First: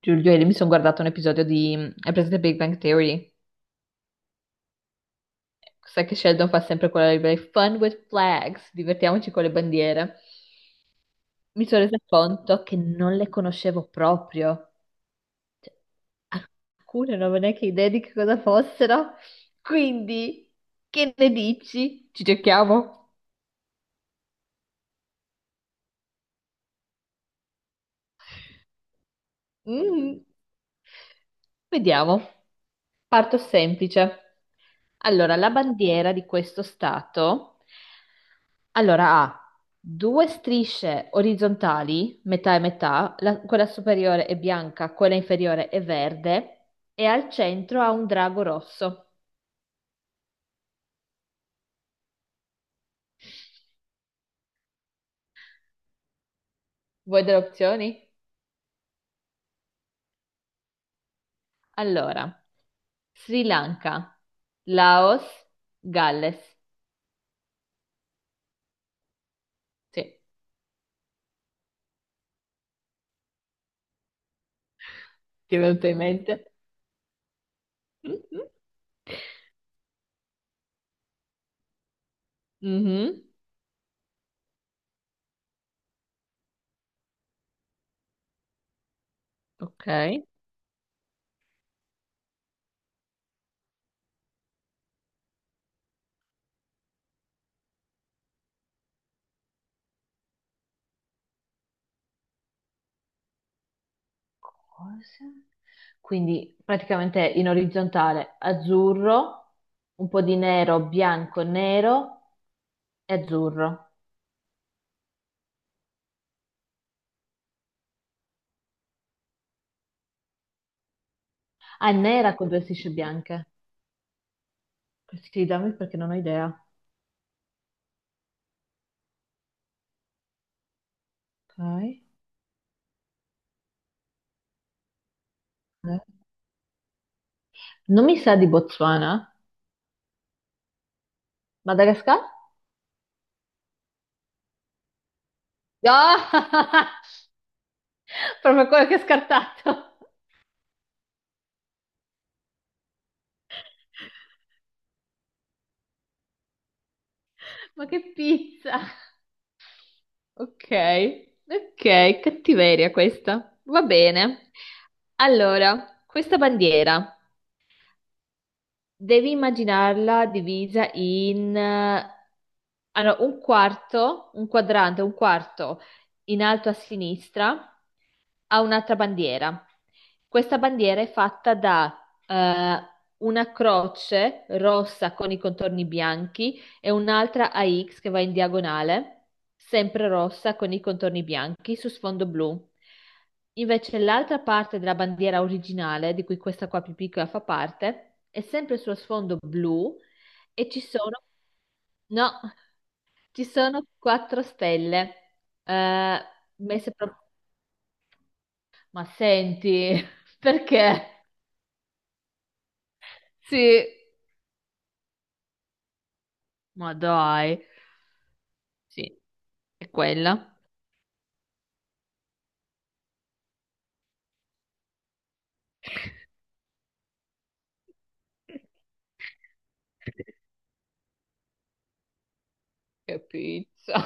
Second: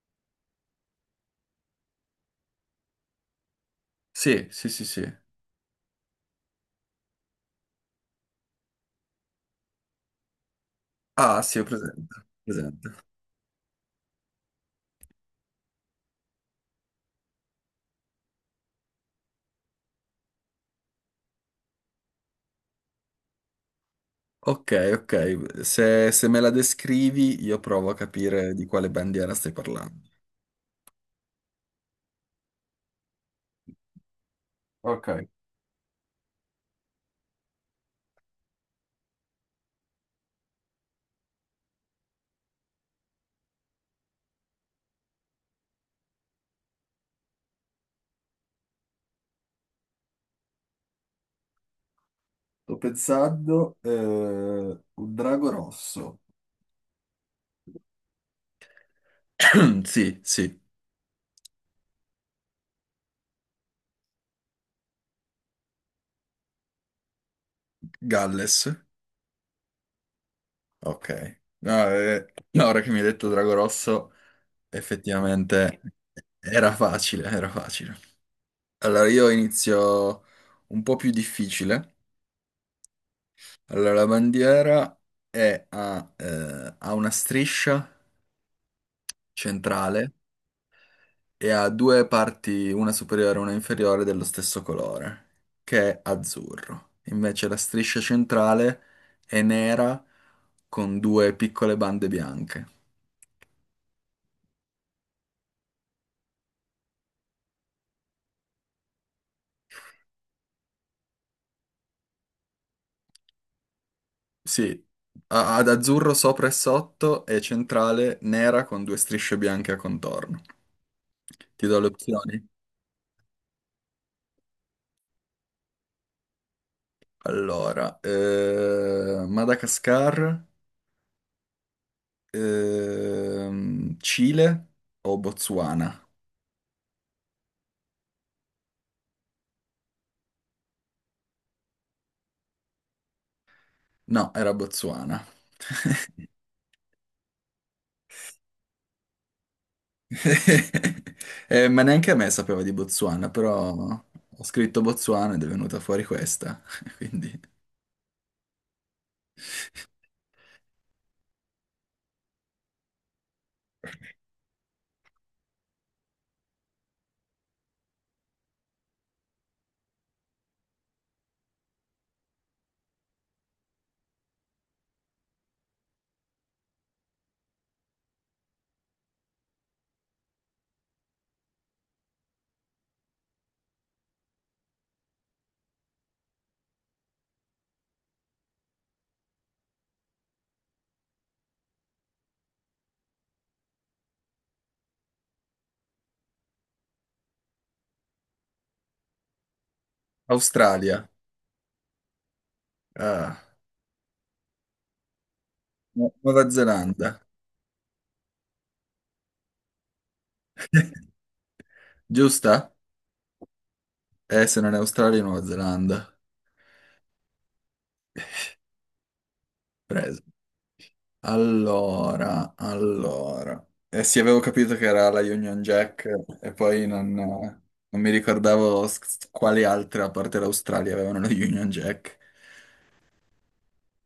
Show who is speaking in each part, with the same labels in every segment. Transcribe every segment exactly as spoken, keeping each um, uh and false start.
Speaker 1: Giulio, ieri mi sono guardato un episodio di... hai presente Big Bang Theory?
Speaker 2: Sì, sì, sì, sì.
Speaker 1: Sai che Sheldon fa sempre quella libera Fun with flags, divertiamoci con le bandiere.
Speaker 2: Ah, sì, ho
Speaker 1: Mi sono resa
Speaker 2: presente.
Speaker 1: conto che
Speaker 2: presente.
Speaker 1: non le conoscevo proprio. Alcune non avevo neanche idea di che cosa fossero. Quindi, che ne dici? Ci giochiamo?
Speaker 2: Ok, ok. Se, se me la descrivi, io provo a capire di quale bandiera stai parlando.
Speaker 1: Mm. Vediamo. Parto semplice.
Speaker 2: Ok,
Speaker 1: Allora, la bandiera di questo stato allora ha due strisce orizzontali, metà e metà, la- quella superiore è bianca, quella inferiore è verde e al centro ha un drago rosso.
Speaker 2: sto pensando eh, un drago rosso.
Speaker 1: Vuoi delle opzioni?
Speaker 2: Sì, sì.
Speaker 1: Allora, Sri Lanka, Laos, Galles.
Speaker 2: Galles.
Speaker 1: Sì,
Speaker 2: Ok. No, eh, no, ora che mi hai detto Drago Rosso,
Speaker 1: ti è
Speaker 2: effettivamente
Speaker 1: venuto in mente?
Speaker 2: era facile, era facile. Allora io inizio un po' più difficile.
Speaker 1: Mhm.
Speaker 2: Allora, la bandiera è a, eh, ha una striscia
Speaker 1: Ok.
Speaker 2: centrale e ha due parti, una superiore e una inferiore, dello stesso colore, che è azzurro. Invece la striscia centrale è nera con due piccole bande bianche.
Speaker 1: Cosa? Quindi praticamente in orizzontale azzurro, un po' di nero, bianco, nero e azzurro.
Speaker 2: Sì, ha- ad azzurro sopra e sotto e centrale nera con due strisce bianche a contorno. Ti do le
Speaker 1: Ah, è nera
Speaker 2: opzioni.
Speaker 1: con due strisce bianche. Questi dammi perché non ho idea.
Speaker 2: Allora, eh, Madagascar.
Speaker 1: Ok.
Speaker 2: Ehm, Cile o
Speaker 1: Eh.
Speaker 2: Botswana?
Speaker 1: Non mi sa di Botswana? Madagascar?
Speaker 2: No, era Botswana.
Speaker 1: Ah! Proprio quello che ho scartato.
Speaker 2: Eh, ma neanche a me sapeva di Botswana, però ho scritto Botswana ed è venuta fuori questa. Quindi
Speaker 1: Ma che pizza! Ok, ok, cattiveria questa. Va bene. Allora, questa bandiera. Devi immaginarla divisa in eh, allora, un quarto, un quadrante, un quarto in alto a sinistra, ha un'altra bandiera. Questa bandiera è fatta da eh, una croce rossa con i contorni bianchi e un'altra a X che va in diagonale, sempre rossa con i contorni bianchi su sfondo blu. Invece l'altra parte della bandiera originale, di cui questa qua più piccola fa parte, è sempre sullo sfondo blu e ci
Speaker 2: Australia,
Speaker 1: sono, no,
Speaker 2: ah,
Speaker 1: ci sono quattro stelle,
Speaker 2: Nu-
Speaker 1: eh,
Speaker 2: Nuova
Speaker 1: messe proprio.
Speaker 2: Zelanda,
Speaker 1: Ma senti, perché?
Speaker 2: giusta?
Speaker 1: Sì,
Speaker 2: Eh, se non è Australia, Nuova Zelanda.
Speaker 1: ma dai, sì, è
Speaker 2: Preso.
Speaker 1: quella.
Speaker 2: Allora, allora. Eh sì, avevo capito che era la Union Jack e poi non, non mi ricordavo s- quali altre, a parte l'Australia, avevano la Union Jack.
Speaker 1: Che pizza.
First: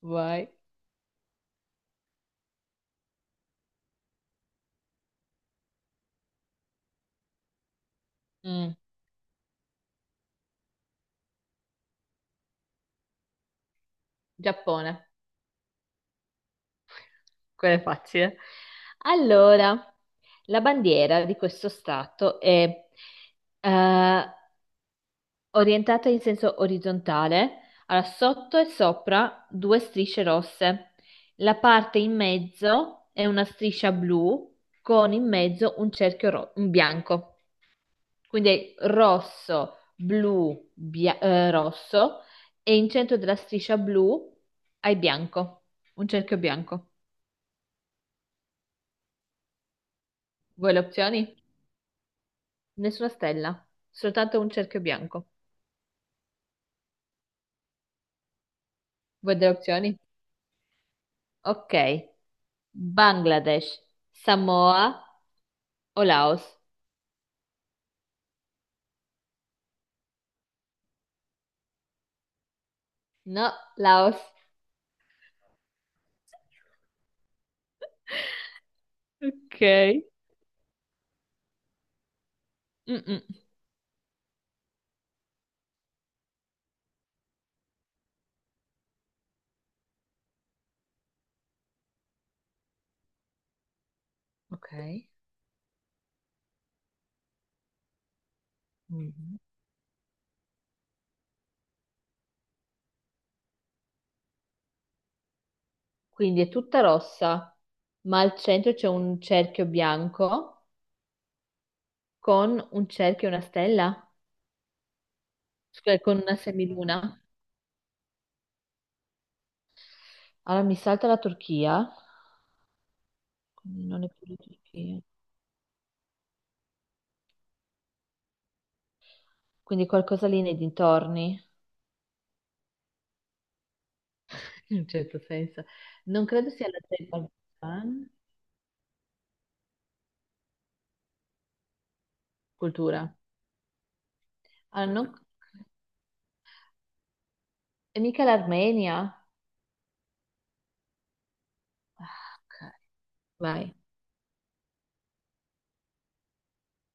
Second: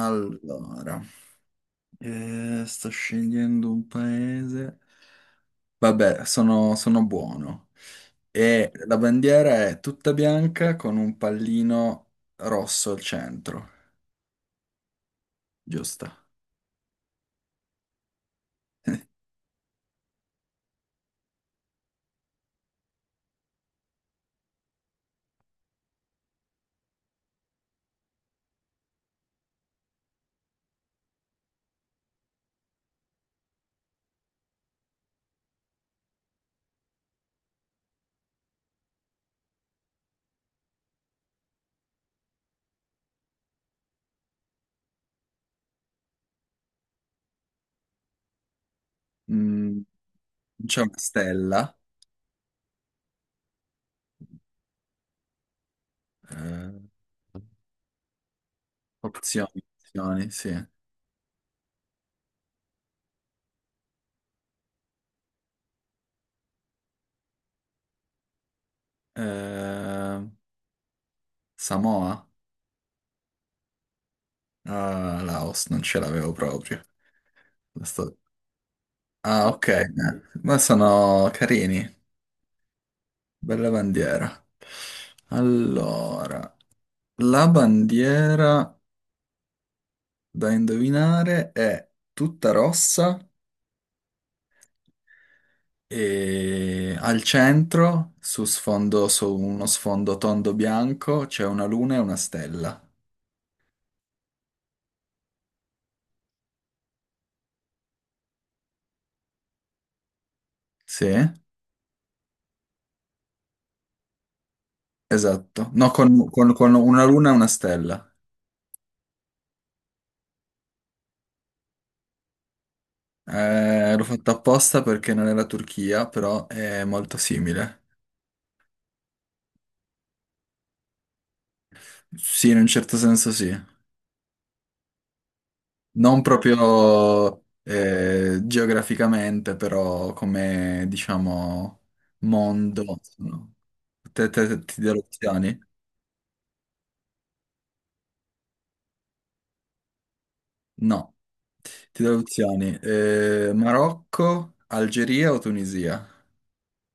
Speaker 1: Vai.
Speaker 2: eh, sto scegliendo un paese. Vabbè, sono, sono buono. E
Speaker 1: Mm.
Speaker 2: la bandiera è tutta bianca con un pallino rosso al centro,
Speaker 1: Giappone,
Speaker 2: giusta?
Speaker 1: quella è facile. Allora, la bandiera di questo stato è eh, orientata in senso orizzontale, allora sotto e sopra due strisce rosse. La parte in mezzo è una striscia blu con in mezzo un cerchio ro- un bianco. Quindi è rosso, blu, bia- eh, rosso e in centro della striscia blu hai bianco, un cerchio bianco.
Speaker 2: Mm,
Speaker 1: Vuoi le
Speaker 2: c'è una
Speaker 1: opzioni?
Speaker 2: stella.
Speaker 1: Nessuna stella, soltanto un cerchio bianco.
Speaker 2: eh,
Speaker 1: Vuoi delle
Speaker 2: opzioni,
Speaker 1: opzioni?
Speaker 2: opzioni, sì.
Speaker 1: Ok. Bangladesh, Samoa o Laos?
Speaker 2: Eh, Samoa?
Speaker 1: No, Laos.
Speaker 2: Ah, Laos, non ce l'avevo proprio. Questo- Ah, ok, eh,
Speaker 1: Ok.
Speaker 2: ma sono carini.
Speaker 1: Mm-mm.
Speaker 2: Bella bandiera. Allora, la bandiera da indovinare è tutta rossa
Speaker 1: Ok.
Speaker 2: e al centro, su sfondo, su
Speaker 1: Mhm.
Speaker 2: uno sfondo tondo bianco, c'è una luna e una stella.
Speaker 1: Quindi è tutta rossa, ma al centro c'è un cerchio bianco
Speaker 2: Sì,
Speaker 1: con un cerchio e una stella,
Speaker 2: esatto. No,
Speaker 1: scusa, con
Speaker 2: con,
Speaker 1: una
Speaker 2: con- con una
Speaker 1: semiluna.
Speaker 2: luna e una stella.
Speaker 1: Allora mi salta la Turchia, quindi
Speaker 2: Eh,
Speaker 1: non
Speaker 2: l'ho
Speaker 1: è più
Speaker 2: fatto
Speaker 1: la
Speaker 2: apposta
Speaker 1: Turchia.
Speaker 2: perché non è la Turchia, però è molto simile.
Speaker 1: Quindi qualcosa lì nei dintorni,
Speaker 2: Sì, in un certo senso sì.
Speaker 1: in un certo senso.
Speaker 2: Non
Speaker 1: Non credo sia la
Speaker 2: proprio
Speaker 1: Azerbaigian,
Speaker 2: eh, geograficamente, però come, diciamo, mondo.
Speaker 1: cultura.
Speaker 2: No? Te, te, te- ti
Speaker 1: Ah,
Speaker 2: do le
Speaker 1: non-
Speaker 2: opzioni?
Speaker 1: e mica l'Armenia.
Speaker 2: No, ti do le
Speaker 1: Ah, ok.
Speaker 2: opzioni. Eh,
Speaker 1: Vai.
Speaker 2: Marocco, Algeria o Tunisia?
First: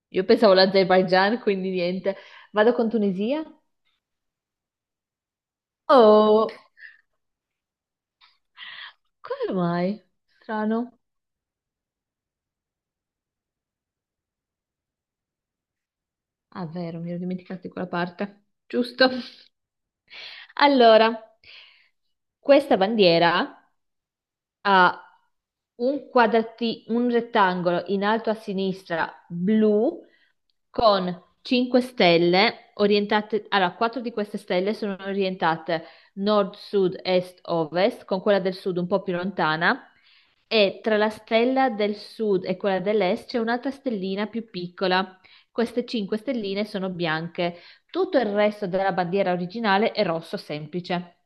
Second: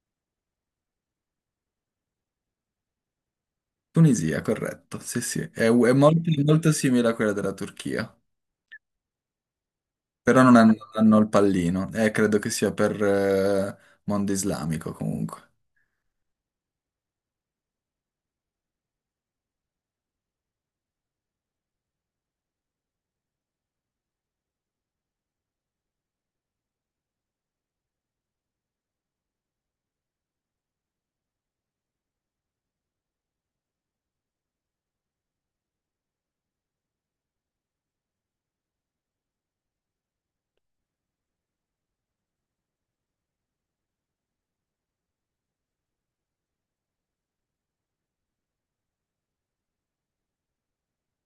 Speaker 1: Io pensavo l'Azerbaigian, quindi niente. Vado con Tunisia?
Speaker 2: Tunisia, corretto. Sì, sì. È, è molto,
Speaker 1: Oh,
Speaker 2: molto simile a quella della Turchia.
Speaker 1: come mai?
Speaker 2: Però non hanno,
Speaker 1: Strano.
Speaker 2: hanno il pallino. Eh, credo che sia per eh, mondo islamico comunque.
Speaker 1: Ah, vero, mi ero dimenticato di quella parte. Giusto. Allora, questa bandiera ha un quadrati- un rettangolo in alto a sinistra blu con cinque stelle orientate, allora quattro di queste stelle sono orientate nord, sud, est, ovest, con quella del sud un po' più lontana e tra la stella del sud e quella dell'est c'è un'altra stellina più piccola. Queste cinque stelline sono bianche. Tutto il resto della bandiera originale è rosso semplice.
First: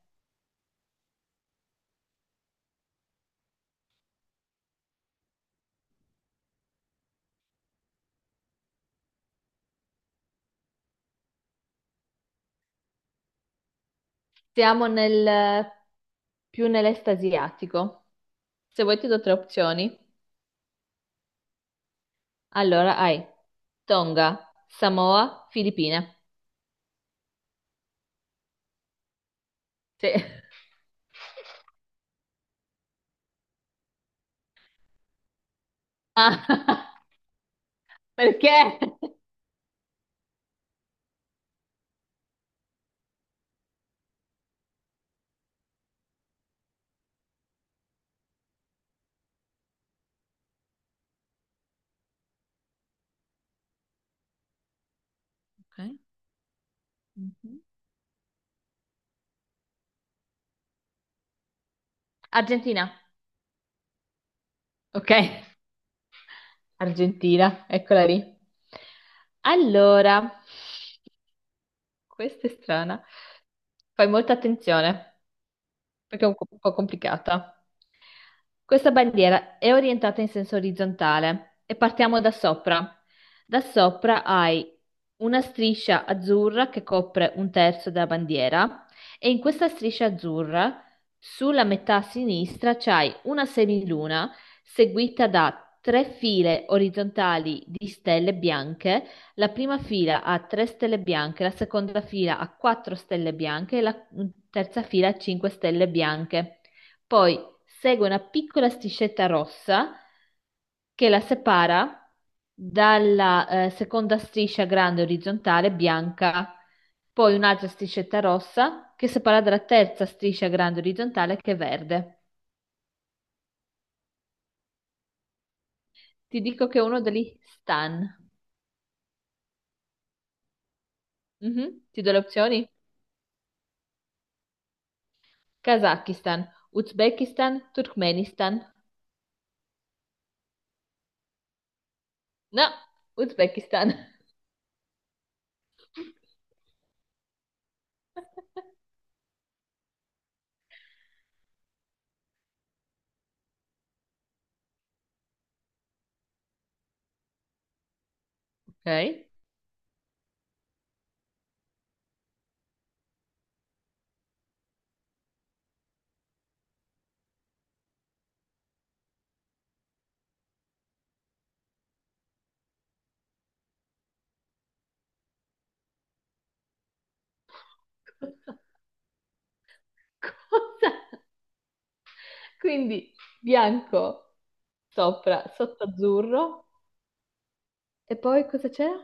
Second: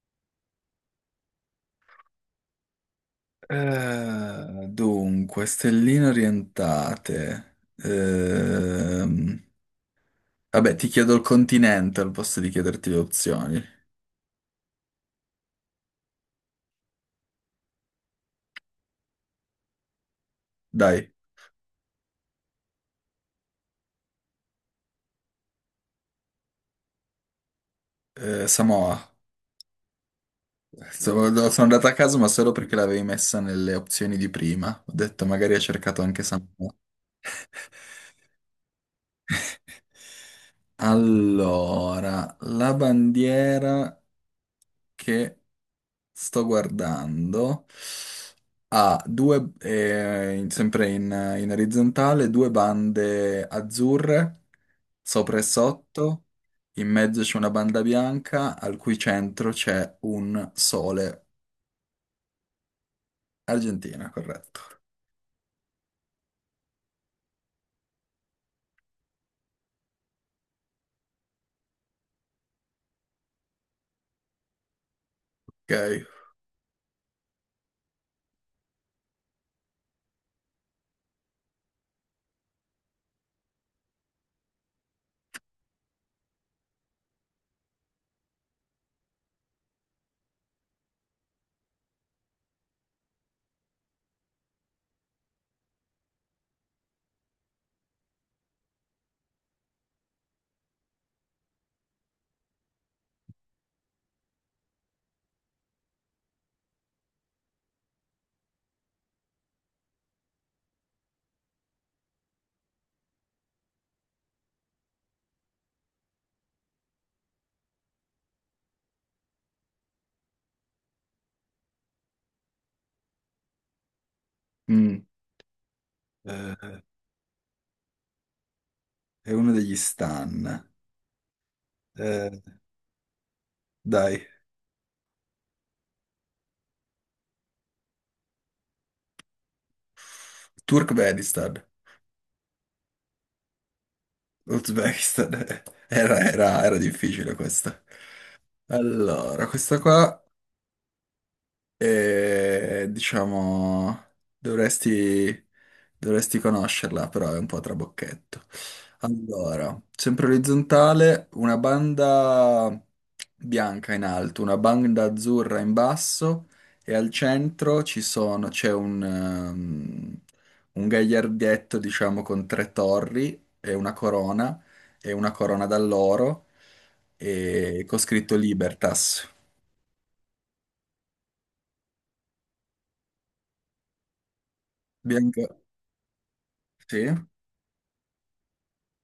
Speaker 2: Eh, dunque, stelline orientate. Ehm, vabbè, ti chiedo il continente al posto di chiederti le opzioni.
Speaker 1: Siamo nel, più nell'est asiatico. Se vuoi ti do tre opzioni.
Speaker 2: Dai,
Speaker 1: Allora hai Tonga, Samoa, Filippine.
Speaker 2: eh, Samoa.
Speaker 1: Sì.
Speaker 2: Sono, no, sono andato a caso, ma solo perché l'avevi messa nelle opzioni di prima. Ho detto, magari ha cercato anche Samoa.
Speaker 1: Ah, perché?
Speaker 2: Allora, la bandiera che sto guardando. Ha due, eh, in- sempre in, in orizzontale, due bande azzurre, sopra e
Speaker 1: Ok.
Speaker 2: sotto. In mezzo c'è una
Speaker 1: Mhm.
Speaker 2: banda bianca, al cui centro c'è un sole.
Speaker 1: Argentina.
Speaker 2: Argentina, corretto.
Speaker 1: Ok, Argentina, eccola lì. Allora, questa è strana. Fai molta attenzione.
Speaker 2: Ok.
Speaker 1: Perché è un po' un po' complicata. Questa bandiera è orientata in senso orizzontale e partiamo da sopra. Da sopra hai una striscia azzurra che copre un terzo della bandiera e in questa striscia azzurra, sulla metà sinistra, c'hai una semiluna seguita da tre file orizzontali di stelle bianche, la prima fila ha tre stelle bianche, la seconda fila ha quattro stelle bianche e la terza fila ha cinque stelle bianche. Poi segue una piccola striscetta rossa che la separa dalla eh, seconda striscia grande orizzontale bianca, poi un'altra striscetta rossa che separa dalla terza striscia grande orizzontale che è verde.
Speaker 2: Mm.
Speaker 1: Ti dico che
Speaker 2: Eh,
Speaker 1: è uno degli stan.
Speaker 2: è uno degli stan.
Speaker 1: Mhm. Ti do le
Speaker 2: Eh,
Speaker 1: opzioni?
Speaker 2: dai.
Speaker 1: Kazakistan, Uzbekistan, Turkmenistan.
Speaker 2: Turkmenistan.
Speaker 1: No, Uzbekistan.
Speaker 2: Uzbekistan. Era, era era difficile questa. Allora, questa qua. E diciamo, dovresti, dovresti conoscerla, però è un po' trabocchetto.
Speaker 1: Ok.
Speaker 2: Allora, sempre orizzontale, una banda bianca in alto, una banda azzurra in basso e al centro ci sono, c'è un, ehm, un gagliardetto, diciamo, con tre torri e una corona e una corona d'alloro e con scritto Libertas.
Speaker 1: Cosa? Quindi bianco sopra,
Speaker 2: Bianca,
Speaker 1: sotto azzurro.
Speaker 2: sì.
Speaker 1: E poi cosa c'era?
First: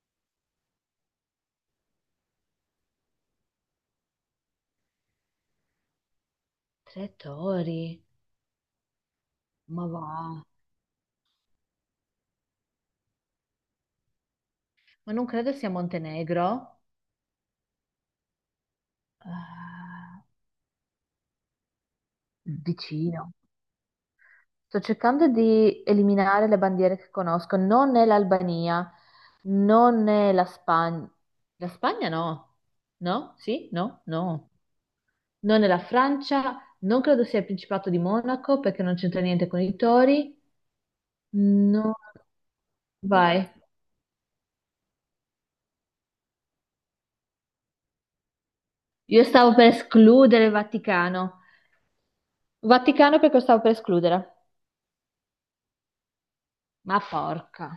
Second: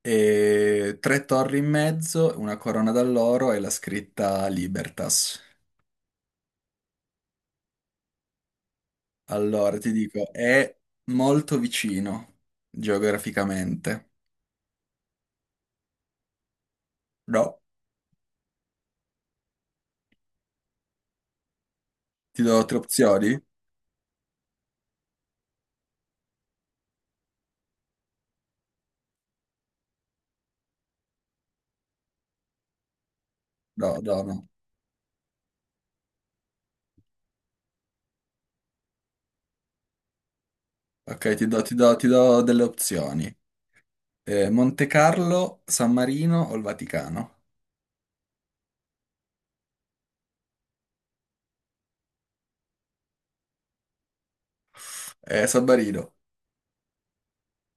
Speaker 2: E tre torri in mezzo, una corona d'alloro e la scritta Libertas.
Speaker 1: Tre tori.
Speaker 2: Allora,
Speaker 1: Ma
Speaker 2: ti
Speaker 1: va.
Speaker 2: dico, è molto vicino geograficamente.
Speaker 1: Ma non credo sia Montenegro.
Speaker 2: No,
Speaker 1: Ah,
Speaker 2: ti do tre opzioni?
Speaker 1: vicino. Sto cercando di eliminare le bandiere che conosco. Non è l'Albania, non è la Spagna. La Spagna no. No? Sì?
Speaker 2: No,
Speaker 1: No?
Speaker 2: no, no.
Speaker 1: No. Non nella Francia, non credo sia il Principato di Monaco perché non c'entra niente con i tori.
Speaker 2: Ok, ti do, ti do-
Speaker 1: No,
Speaker 2: ti do delle opzioni.
Speaker 1: vai.
Speaker 2: Eh, Monte Carlo, San Marino o il Vaticano?
Speaker 1: Io stavo per escludere il Vaticano, Vaticano perché lo stavo per escludere.
Speaker 2: Eh, San Marino.
Speaker 1: Ma porca.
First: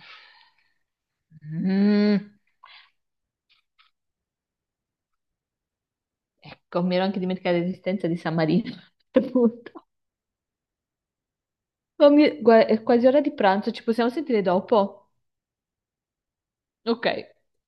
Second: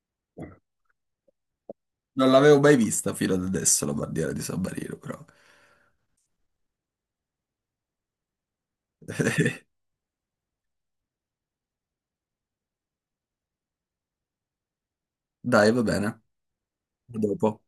Speaker 1: Mm.
Speaker 2: Non l'avevo mai vista fino ad adesso la bandiera di San Marino, però.
Speaker 1: Ecco, mi ero anche dimenticata l'esistenza di San Marino. Appunto. Ma mi- gua- è quasi ora di pranzo, ci possiamo sentire dopo?
Speaker 2: Dai, va bene. A
Speaker 1: Ok.
Speaker 2: dopo.